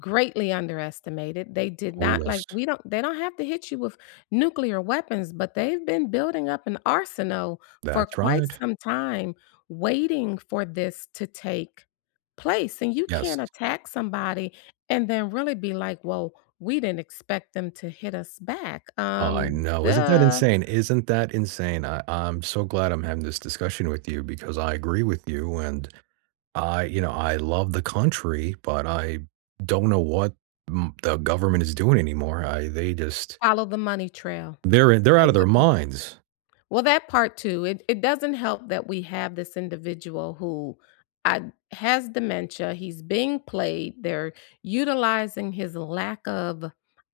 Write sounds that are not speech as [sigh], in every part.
Greatly underestimated, they did Oh not like yes. we don't they don't have to hit you with nuclear weapons, but they've been building up an arsenal for That's quite right. some time, waiting for this to take place, and you Yes. can't attack somebody, and then really be like, "Well, we didn't expect them to hit us back," I um, know, isn't that "Duh". insane isn't that insane? I I'm so glad I'm having this discussion with you because I agree with you, and I you know, I love the country, but I don't know what m the government is doing anymore, I they just Follow the money trail. They're in they're out of their [unintelligible] minds. Well, that part too, it it doesn't help that we have this individual who I has dementia, he's being played, they're utilizing his lack of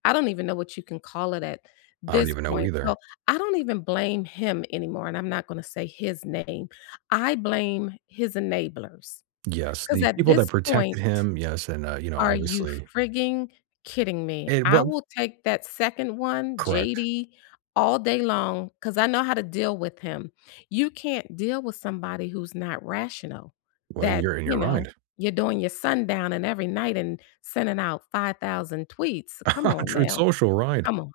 I don't even know what you can call it at I don't this even know point, so either. I don't even blame him anymore, and I'm not gonna say his name; I blame his enablers Yes, 'cause the at people that this point protected him Yes, and, uh, you know, are you obviously frigging kidding me? And I what f will take that second one, Correct. JD, all day long 'cause I know how to deal with him. You can't deal with somebody who's not rational, Well, that you're and you you're know, right. you're doing your sundown and every night, and sending out 5000 tweets. Come [chuckles] on Truth now, Social, right, come on,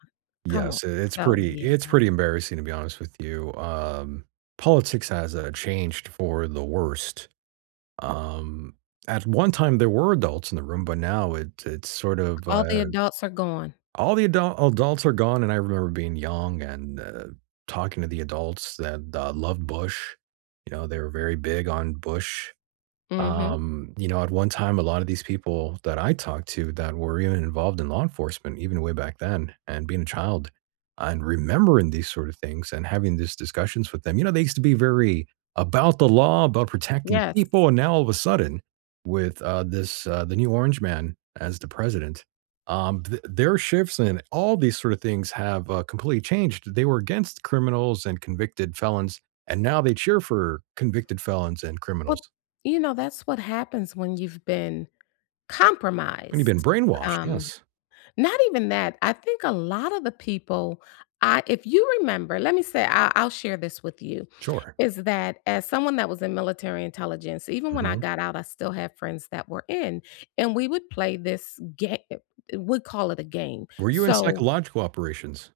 come on, yes, i it's so, pretty yeah. it's pretty embarrassing, to be honest with you, um, politics has, uh, changed for the worst. Um, at one time there were adults in the room, but now it it's sort of, All the uh adults are gone. all the adult adults are gone, and I remember being young, and, uh, talking to the adults that, uh, loved Bush, you know, they were very big on Bush. Mhm. Um, you know, at one time, a lot of these people that I talked to that were even involved in law enforcement, even way back then, and being a child, and remembering these sort of things, and having these discussions with them you know, they used to be very about the law, about protecting Yes. people, and now all of a sudden with, uh, this uh, the new orange man as the president, um, th their shifts, and all these sort of things have, uh, completely changed; they were against criminals and convicted felons, and now they cheer for convicted felons, and criminals. Well, you know, that's what happens when you've been I mean you've been compromised, brainwashed, um, yes. not even that I think a lot of the people, I if you remember let me say I I'll share this with you, Sure. is that as someone that was in military intelligence, even when I Mhm. got out, I still have friends that were in, and we would play this ga e eh, we call it a game, Were you in so psychological operations?